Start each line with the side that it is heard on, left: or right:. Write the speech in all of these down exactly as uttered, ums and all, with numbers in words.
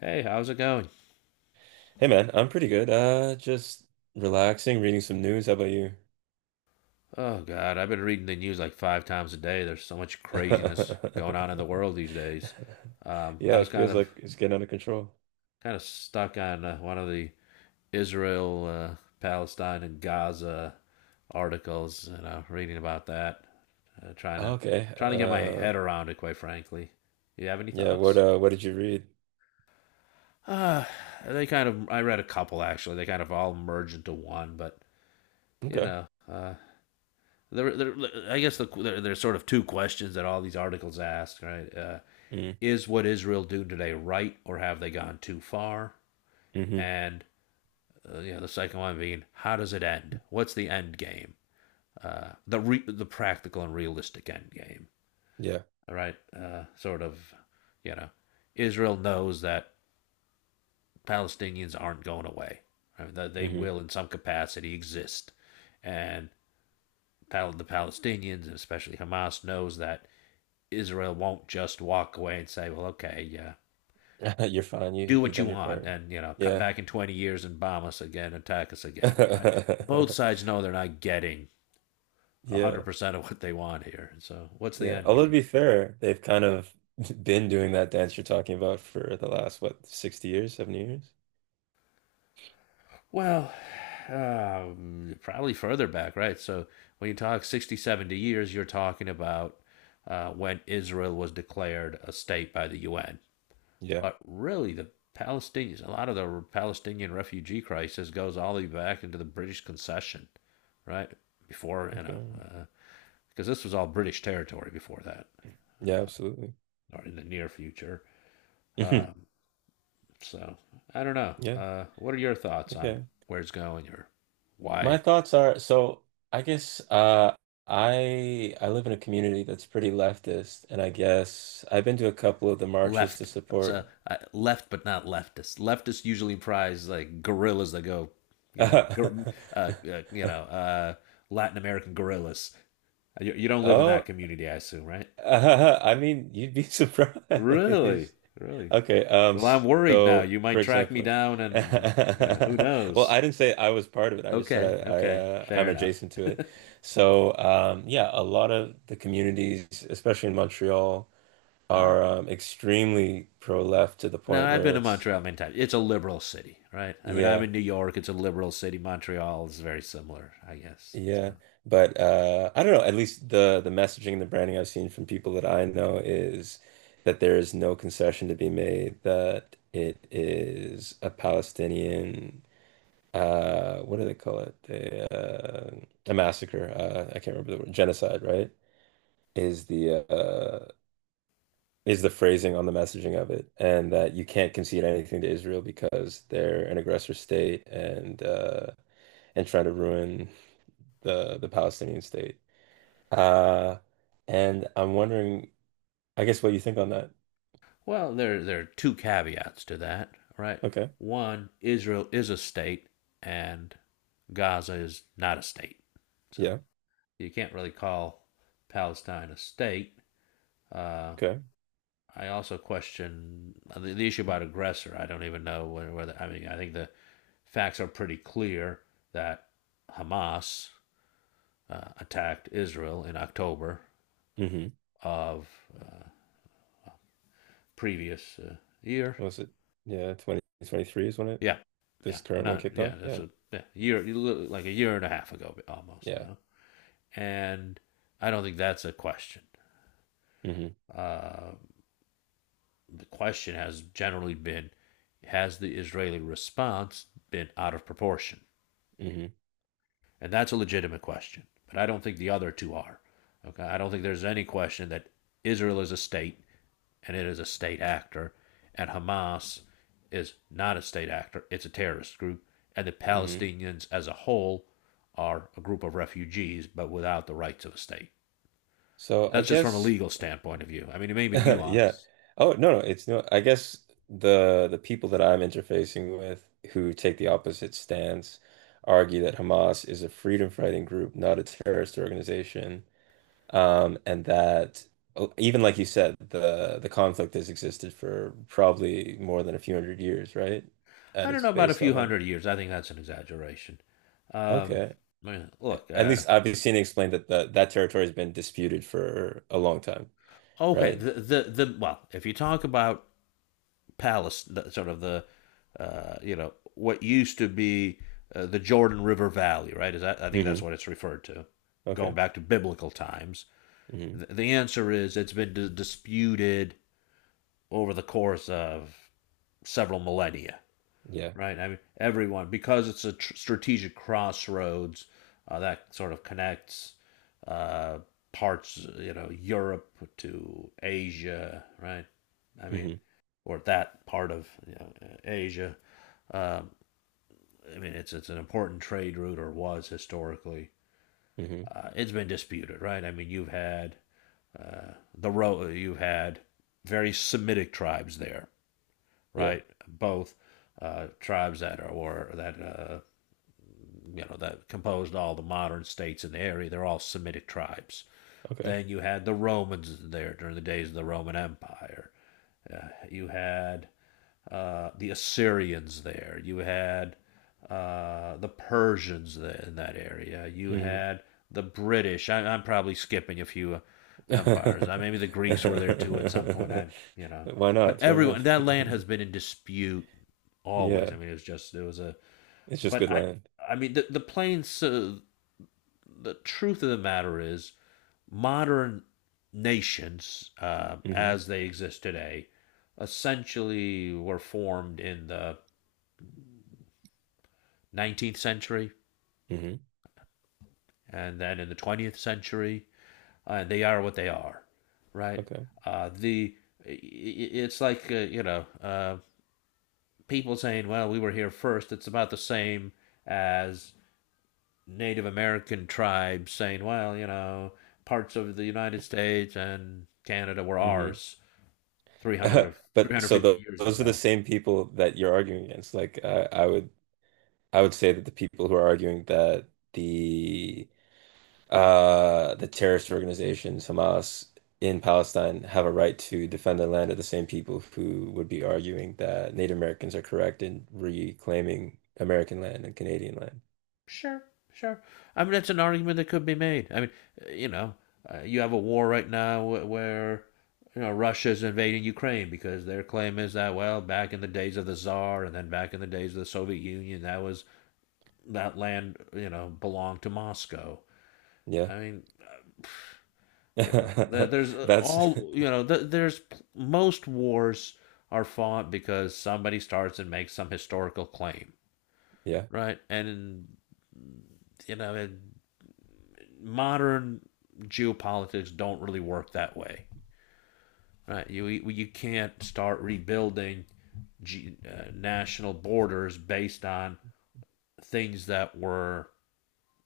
left: Hey, how's it going?
right: Hey man, I'm pretty good. Uh, just relaxing, reading some news. How about you?
left: Oh, God, I've been reading the news like five times a day. There's so much craziness going on in the world these days. Um,
right: Yeah,
left: I was
right: it
left: kind
right: feels
left: of
right: like it's getting out of control.
left: kind of stuck on uh, one of the Israel, uh, Palestine, and Gaza articles, you know, reading about that, uh, trying to
right: Okay.
left: trying to get my
right: Uh,
left: head around it. Quite frankly, you have any
right: yeah. What
left: thoughts?
right: uh, what did you read?
left: Uh, they kind of. I read a couple actually. They kind of all merge into one, but you
right: Okay.
left: know, uh, There, there, I guess the, there, there's sort of two questions that all these articles ask, right? Uh,
right: Mm,
left: is what Israel doing today right, or have they gone too far?
right: hmm.
left: And uh, you know, the second one being, how does it end? What's the end game? Uh, the re- the practical and realistic end game.
right: Yeah.
left: All right, uh, sort of, you know, Israel knows that Palestinians aren't going away. Right? That they
right: Hmm.
left: will, in some capacity, exist, and the Palestinians, and especially Hamas, knows that Israel won't just walk away and say, well, okay, yeah,
right: You're fine. You
left: do
right: you
left: what you
right: done your
left: want
right: part.
left: and, you know, come
right: Yeah.
left: back in twenty years and bomb us again, attack us again, right? Both sides know they're not getting
right: Yeah.
left: one hundred percent of what they want here. So what's the
right: Yeah.
left: end
right: Although to
left: game?
right: be fair, they've kind of been doing that dance you're talking about for the last what, sixty years, seventy years?
left: Well, um, probably further back, right? So when you talk sixty, seventy years, you're talking about uh, when Israel was declared a state by the U N.
right: Yeah.
left: But really, the Palestinians, a lot of the Palestinian refugee crisis goes all the way back into the British concession, right? Before, you know,
right: Okay.
left: uh, because this was all British territory before that,
right: Yeah, absolutely.
left: or in the near future. Um, so I don't know.
right: Yeah.
left: Uh, what are your thoughts on
right: Okay.
left: where it's going or
right: My
left: why
right: thoughts are, so I guess uh I I live in a community that's pretty leftist, and I guess I've been to a couple of the marches to
left: left? So
right: support.
left: uh, left, but not leftist. Leftists usually prize like guerrillas that go, you know, uh, uh, you know, uh, Latin American guerrillas. You, you don't live in that
right: Oh.
left: community, I assume, right?
right: I mean, you'd be surprised.
left: Really? Really?
right: Okay, um
left: Well, I'm
right: s-
left: worried now.
right: so
left: You
right: for
left: might track me
right: example,
left: down and, you know, who
right: well,
left: knows?
right: I didn't say I was part of it. I just said
left: Okay,
right: I, I
left: okay.
right: uh,
left: Fair
right: I'm
left: enough.
right: adjacent to it. So, um yeah, a lot of the communities, especially in Montreal,
left: Ah.
right: are um, extremely pro-left to the
left: No,
right: point
left: I've
right: where
left: been to
right: it's.
left: Montreal many times. It's a liberal city, right? I mean, I'm
right: Yeah,
left: in New York. It's a liberal city. Montreal is very similar, I guess.
right: yeah.
left: So,
right: But uh, I don't know. At least the the messaging and the branding I've seen from people that I know is that there is no concession to be made. That it is a Palestinian. Uh, what do they call it? They, uh, a massacre. Uh, I can't remember the word. Genocide, right? Is the uh, is the phrasing on the messaging of it, and that you can't concede anything to Israel because they're an aggressor state, and uh, and trying to ruin the the Palestinian state. Uh, and I'm wondering, I guess, what you think on that.
left: well, there there are two caveats to that, right?
right: Okay,
left: One, Israel is a state, and Gaza is not a state. So
right: yeah,
left: you can't really call Palestine a state. Uh,
right: okay.
left: I also question the, the issue about aggressor. I don't even know whether, I mean I think the facts are pretty clear that Hamas uh, attacked Israel in October
right: Mm-hmm.
left: of uh, previous uh, year.
right: Was it? Yeah, twenty twenty-three is when it
left: Yeah, yeah,
right: this current one
left: not
right: kicked
left: yeah.
right: off.
left: That's
right: Yeah,
left: a yeah, year like a year and a half ago almost
right: yeah.
left: now, and I don't think that's a question.
right: Mm-hmm.
left: Uh, the question has generally been, has the Israeli response been out of proportion?
right: Mm-hmm.
left: And that's a legitimate question. But I don't think the other two are. Okay. I don't think there's any question that Israel is a state and it is a state actor, and Hamas is not a state actor, it's a terrorist group, and the
right: Mm-hmm.
left: Palestinians as a whole are a group of refugees but without the rights of a state.
right: So I
left: That's just from a
right: guess.
left: legal standpoint of view. I mean, it may be
right: Yeah.
left: nuanced.
right: Oh, no, no, it's no. I guess the the people that I'm interfacing with, who take the opposite stance, argue that Hamas is a freedom fighting group, not a terrorist organization. Um, and that, oh, even like you said, the the conflict has existed for probably more than a few hundred years, right?
left: I
right: At
left: don't know
right: its
left: about a
right: base
left: few
right: level.
left: hundred years. I think that's an exaggeration. Um,
right: Okay. A-
left: look,
right: At
left: uh,
right: least I've seen it explained that the, that territory has been disputed for a long time,
left: okay,
right: right?
left: the, the the well, if you talk about Palace, sort of the uh, you know what used to be uh, the Jordan River Valley, right? Is that I think
right: Hmm.
left: that's what it's referred to,
right: Okay.
left: going back to biblical times.
right: Hmm.
left: The answer is it's been dis- disputed over the course of several millennia,
right: Yeah.
left: right? I mean, everyone because it's a tr- strategic crossroads uh, that sort of connects uh, parts, you know, Europe to Asia, right? I mean,
right: Mm-hmm.
left: or that part of you know, Asia um, I mean, it's it's an important trade route, or was historically. Uh, it's been disputed, right? I mean, you've had the Ro- you've had very Semitic tribes there,
right: Yeah.
left: right? Both uh, tribes that are or that uh, you know that composed all the modern states in the area. They're all Semitic tribes.
right: Okay.
left: Then you had the Romans there during the days of the Roman Empire. You had uh, the Assyrians there. You had uh, the Persians there in that area. You
right: Mhm.
left: had the British. I, I'm probably skipping a few uh,
right: Why
left: empires. I, maybe the Greeks were there too at some point. I, you know, but
right: not? Throw 'em
left: everyone that land has
right: in.
left: been in dispute always. I
right: Yeah.
left: mean, it was just it was a.
right: It's just
left: But
right: good
left: I,
right: land.
left: I mean, the the plains uh, the truth of the matter is, modern nations, uh,
right: Hmm.
left: as they exist today, essentially were formed in the nineteenth century
right: Hmm.
left: and then in the twentieth century, and they are what they are, right?
right: Okay.
left: Uh, the it's like uh, you know uh, people saying, "Well, we were here first." It's about the same as Native American tribes saying, "Well, you know, parts of the United States and Canada were
right: Hmm.
left: ours." three hundred of
right: But so
left: three hundred fifty
right: tho-
left: years
right: those are the
left: ago.
right: same people that you're arguing against. Like I, I would I would say that the people who are arguing that the uh, the terrorist organizations, Hamas, in Palestine have a right to defend the land of the same people who would be arguing that Native Americans are correct in reclaiming American land and Canadian land.
left: Sure, sure. I mean, that's an argument that could be made. I mean, uh, you know, uh, you have a war right now wh- where you know Russia's invading Ukraine because their claim is that well, back in the days of the Tsar and then back in the days of the Soviet Union, that was that land you know belonged to Moscow.
right: Yeah.
left: I mean, you know, there, there's uh,
right: That's.
left: all you know, th there's p- most wars are fought because somebody starts and makes some historical claim
right: Yeah,
left: right? And you know, it, modern geopolitics don't really work that way, right? You you can't start rebuilding G, uh, national borders based on things that were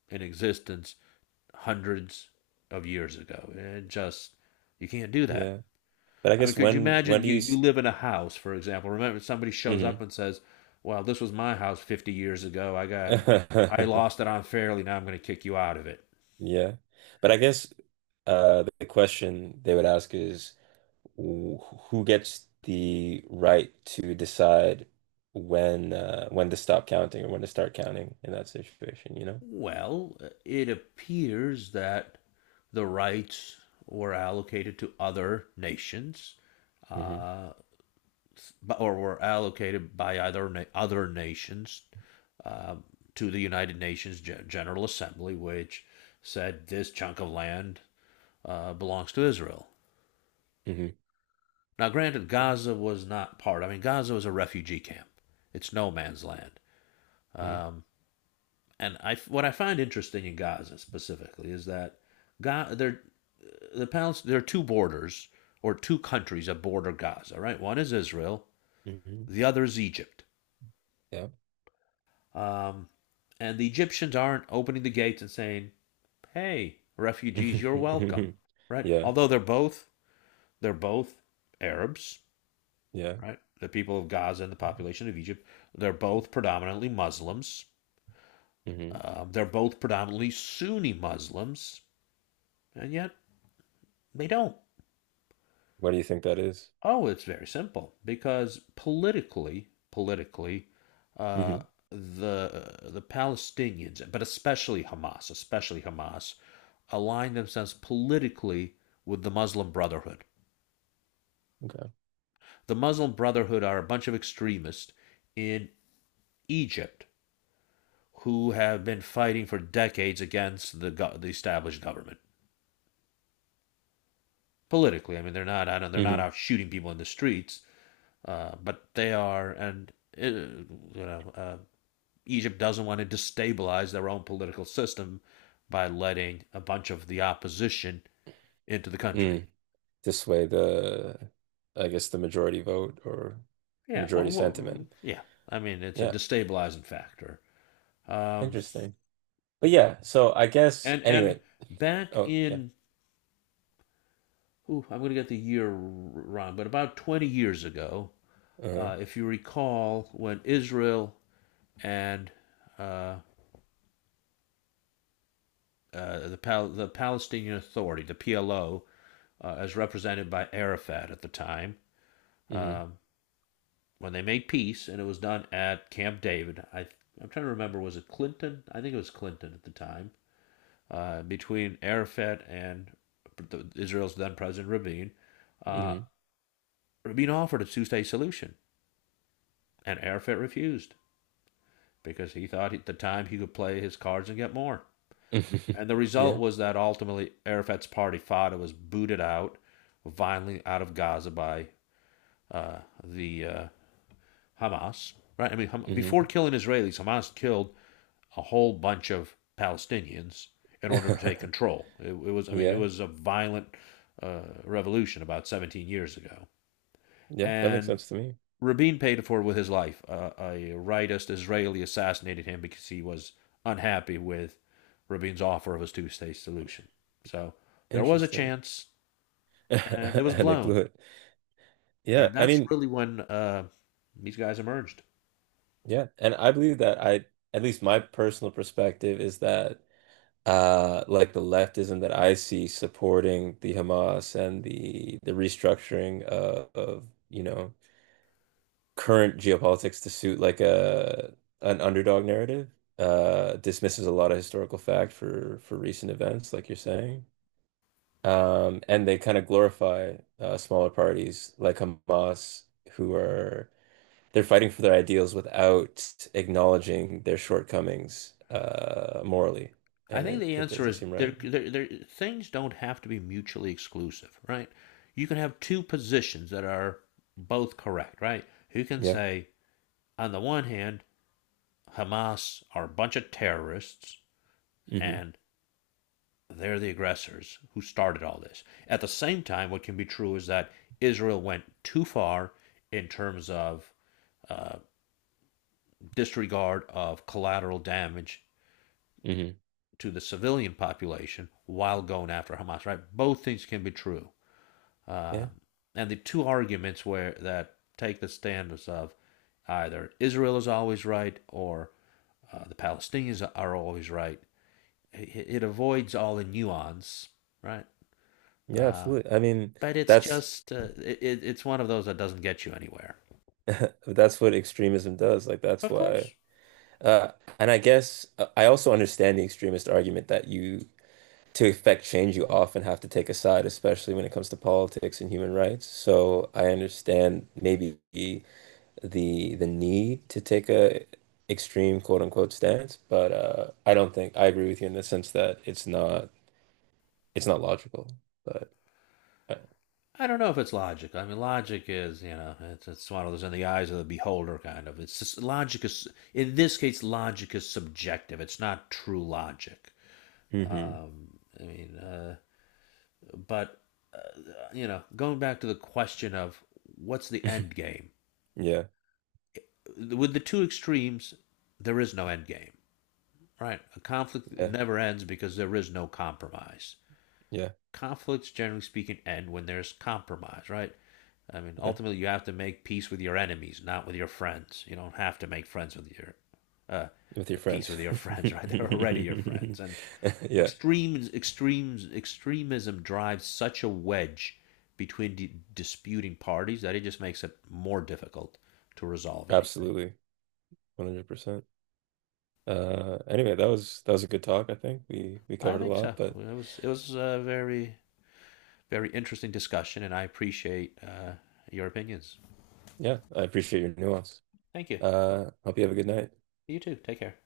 left: in existence hundreds of years ago. It just you can't do that.
right: yeah. But I
left: I mean,
right: guess
left: could you
right: when when
left: imagine
right: do
left: you
right: you?
left: you
right: s-
left: live in a house, for example? Remember, somebody shows up
right: Mhm.
left: and says, "Well, this was my house fifty years ago. I got I lost it unfairly. Now I'm going to kick you out of it."
right: Yeah. But I guess uh, the question they would ask is, wh- who gets the right to decide when uh, when to stop counting or when to start counting in that situation, you know?
left: Well, it appears that the rights were allocated to other nations,
right: Hmm.
left: uh, or were allocated by either other nations uh, to the United Nations Gen- General Assembly, which said this chunk of land uh, belongs to Israel.
right: Hmm.
left: Now, granted, Gaza was not part. I mean, Gaza was a refugee camp. It's no man's land.
right: Hmm.
left: Um, and I what I find interesting in Gaza specifically is that Ga there the Palest there are two borders or two countries that border Gaza, right? One is Israel, the other is Egypt.
right: Yeah.
left: Um, and the Egyptians aren't opening the gates and saying, "Hey, refugees, you're welcome," right?
right: Yeah.
left: Although they're both they're both Arabs,
right: Yeah.
left: right? The people of Gaza and the population of Egypt, they're both predominantly Muslims.
right: Hmm.
left: Um, they're both predominantly Sunni Muslims, and yet they don't.
right: What do you think that is?
left: Oh, it's very simple because politically, politically, uh,
right: Mhm.
left: the uh, the Palestinians, but especially Hamas, especially Hamas, align themselves politically with the Muslim Brotherhood.
right: Okay.
left: The Muslim Brotherhood are a bunch of extremists in Egypt who have been fighting for decades against the go- the established government politically. I mean, they're not out they're not
right: Hmm.
left: out shooting people in the streets, uh, but they are and uh, you know Uh, Egypt doesn't want to destabilize their own political system by letting a bunch of the opposition into the country.
right: Mm. To sway the, I guess, the majority vote or the
left: Yeah, well,
right: majority
left: well
right: sentiment.
left: yeah. I mean, it's a
right: Yeah.
left: destabilizing factor. Um,
right: Interesting. But yeah, so I guess
left: and and
right: anyway.
left: back
right: Oh yeah.
left: in, ooh, I'm going to get the year wrong, but about twenty years ago,
right: Uh-huh.
left: uh, if you recall, when Israel and uh, uh, the Pal- the Palestinian Authority, the P L O, uh, as represented by Arafat at the time,
right: Mm-hmm.
left: um, when they made peace, and it was done at Camp David. I I'm trying to remember was it Clinton? I think it was Clinton at the time. Uh, between Arafat and Israel's then President Rabin, uh, Rabin offered a two-state solution, and Arafat refused because he thought at the time he could play his cards and get more.
right: Mm-hmm.
left: And the result
right: Yeah.
left: was that ultimately Arafat's party fought and was booted out violently out of Gaza by uh, the uh, Hamas. Right? I mean, Ham- before
right: Mm-hmm.
left: killing Israelis, Hamas killed a whole bunch of Palestinians in order to take control. It, it was, I mean, it
right: Yeah.
left: was a violent uh, revolution about seventeen years ago.
right: Yeah. That makes
left: And
right: sense to me.
left: Rabin paid for it with his life. Uh, a rightist Israeli assassinated him because he was unhappy with Rabin's offer of his two state solution. So there was a
right: Interesting.
left: chance, and it was
right: And they
left: blown.
right: blew it. Yeah.
left: And
right: I
left: that's
right: mean,
left: really when uh, these guys emerged.
right: yeah. And I believe that I, at least my personal perspective is that uh like the leftism that I see supporting the Hamas and the the restructuring of, of you know current geopolitics, to suit like a an underdog narrative. Uh, dismisses a lot of historical fact for for recent events, like you're saying. Um, and they kind of glorify uh, smaller parties like Hamas, who are they're fighting for their ideals without acknowledging their shortcomings, uh, morally,
left: I
right: and
left: think
right: it,
left: the
right: it
left: answer
right: doesn't
left: is
right: seem
left: there,
right: right.
left: there, there, things don't have to be mutually exclusive, right? You can have two positions that are both correct, right? You can
right: Yeah.
left: say, on the one hand, Hamas are a bunch of terrorists
right: Hmm.
left: and they're the aggressors who started all this. At the same time, what can be true is that Israel went too far in terms of uh, disregard of collateral damage
right: Hmm.
left: to the civilian population while going after Hamas, right? Both things can be true. Uh,
right: Yeah.
left: and the two arguments where that take the stance of either Israel is always right or uh, the Palestinians are always right. It, it avoids all the nuance, right?
right: Yeah.
left: Uh,
right: Absolutely. I mean,
left: but it's
right: that's,
left: just uh, it, it's one of those that doesn't get you anywhere.
right: that's what extremism does. Like that's
left: Of
right: why.
left: course,
right: Uh, and I guess uh, I also understand the extremist argument that, you, to effect change, you often have to take a side, especially when it comes to politics and human rights. So I understand maybe the the need to take a extreme quote unquote stance, but uh, I don't think I agree with you in the sense that it's not it's not logical. But uh,
left: I don't know if it's logic. I mean, logic is you know it's, it's one of those in the eyes of the beholder kind of. It's just, logic is in this case logic is subjective. It's not true logic.
right: hmm.
left: Um, I mean, uh, But uh, you know, going back to the question of what's the end game?
right: Yeah,
left: With the two extremes, there is no end game, right? A conflict
right: yeah,
left: never ends because there is no compromise.
right: yeah,
left: Conflicts, generally speaking, end when there's compromise, right? I mean,
right: yeah.
left: ultimately, you have to make peace with your enemies, not with your friends. You don't have to make friends with your uh,
right: With your
left: peace
right: friends.
left: with your friends, right? They're already your friends, and
right: Yeah,
left: Extremes, extremes, extremism drives such a wedge between d- disputing parties that it just makes it more difficult to resolve anything.
right: absolutely. one hundred percent. Uh, anyway, that was that was a good talk, I think. We we
left: I
right: covered a
left: think so.
right: lot, but
left: It was it was a very very interesting discussion, and I appreciate uh, your opinions.
right: yeah, I appreciate your nuance.
left: Thank you.
right: Uh, hope you have a good night.
left: You too. Take care.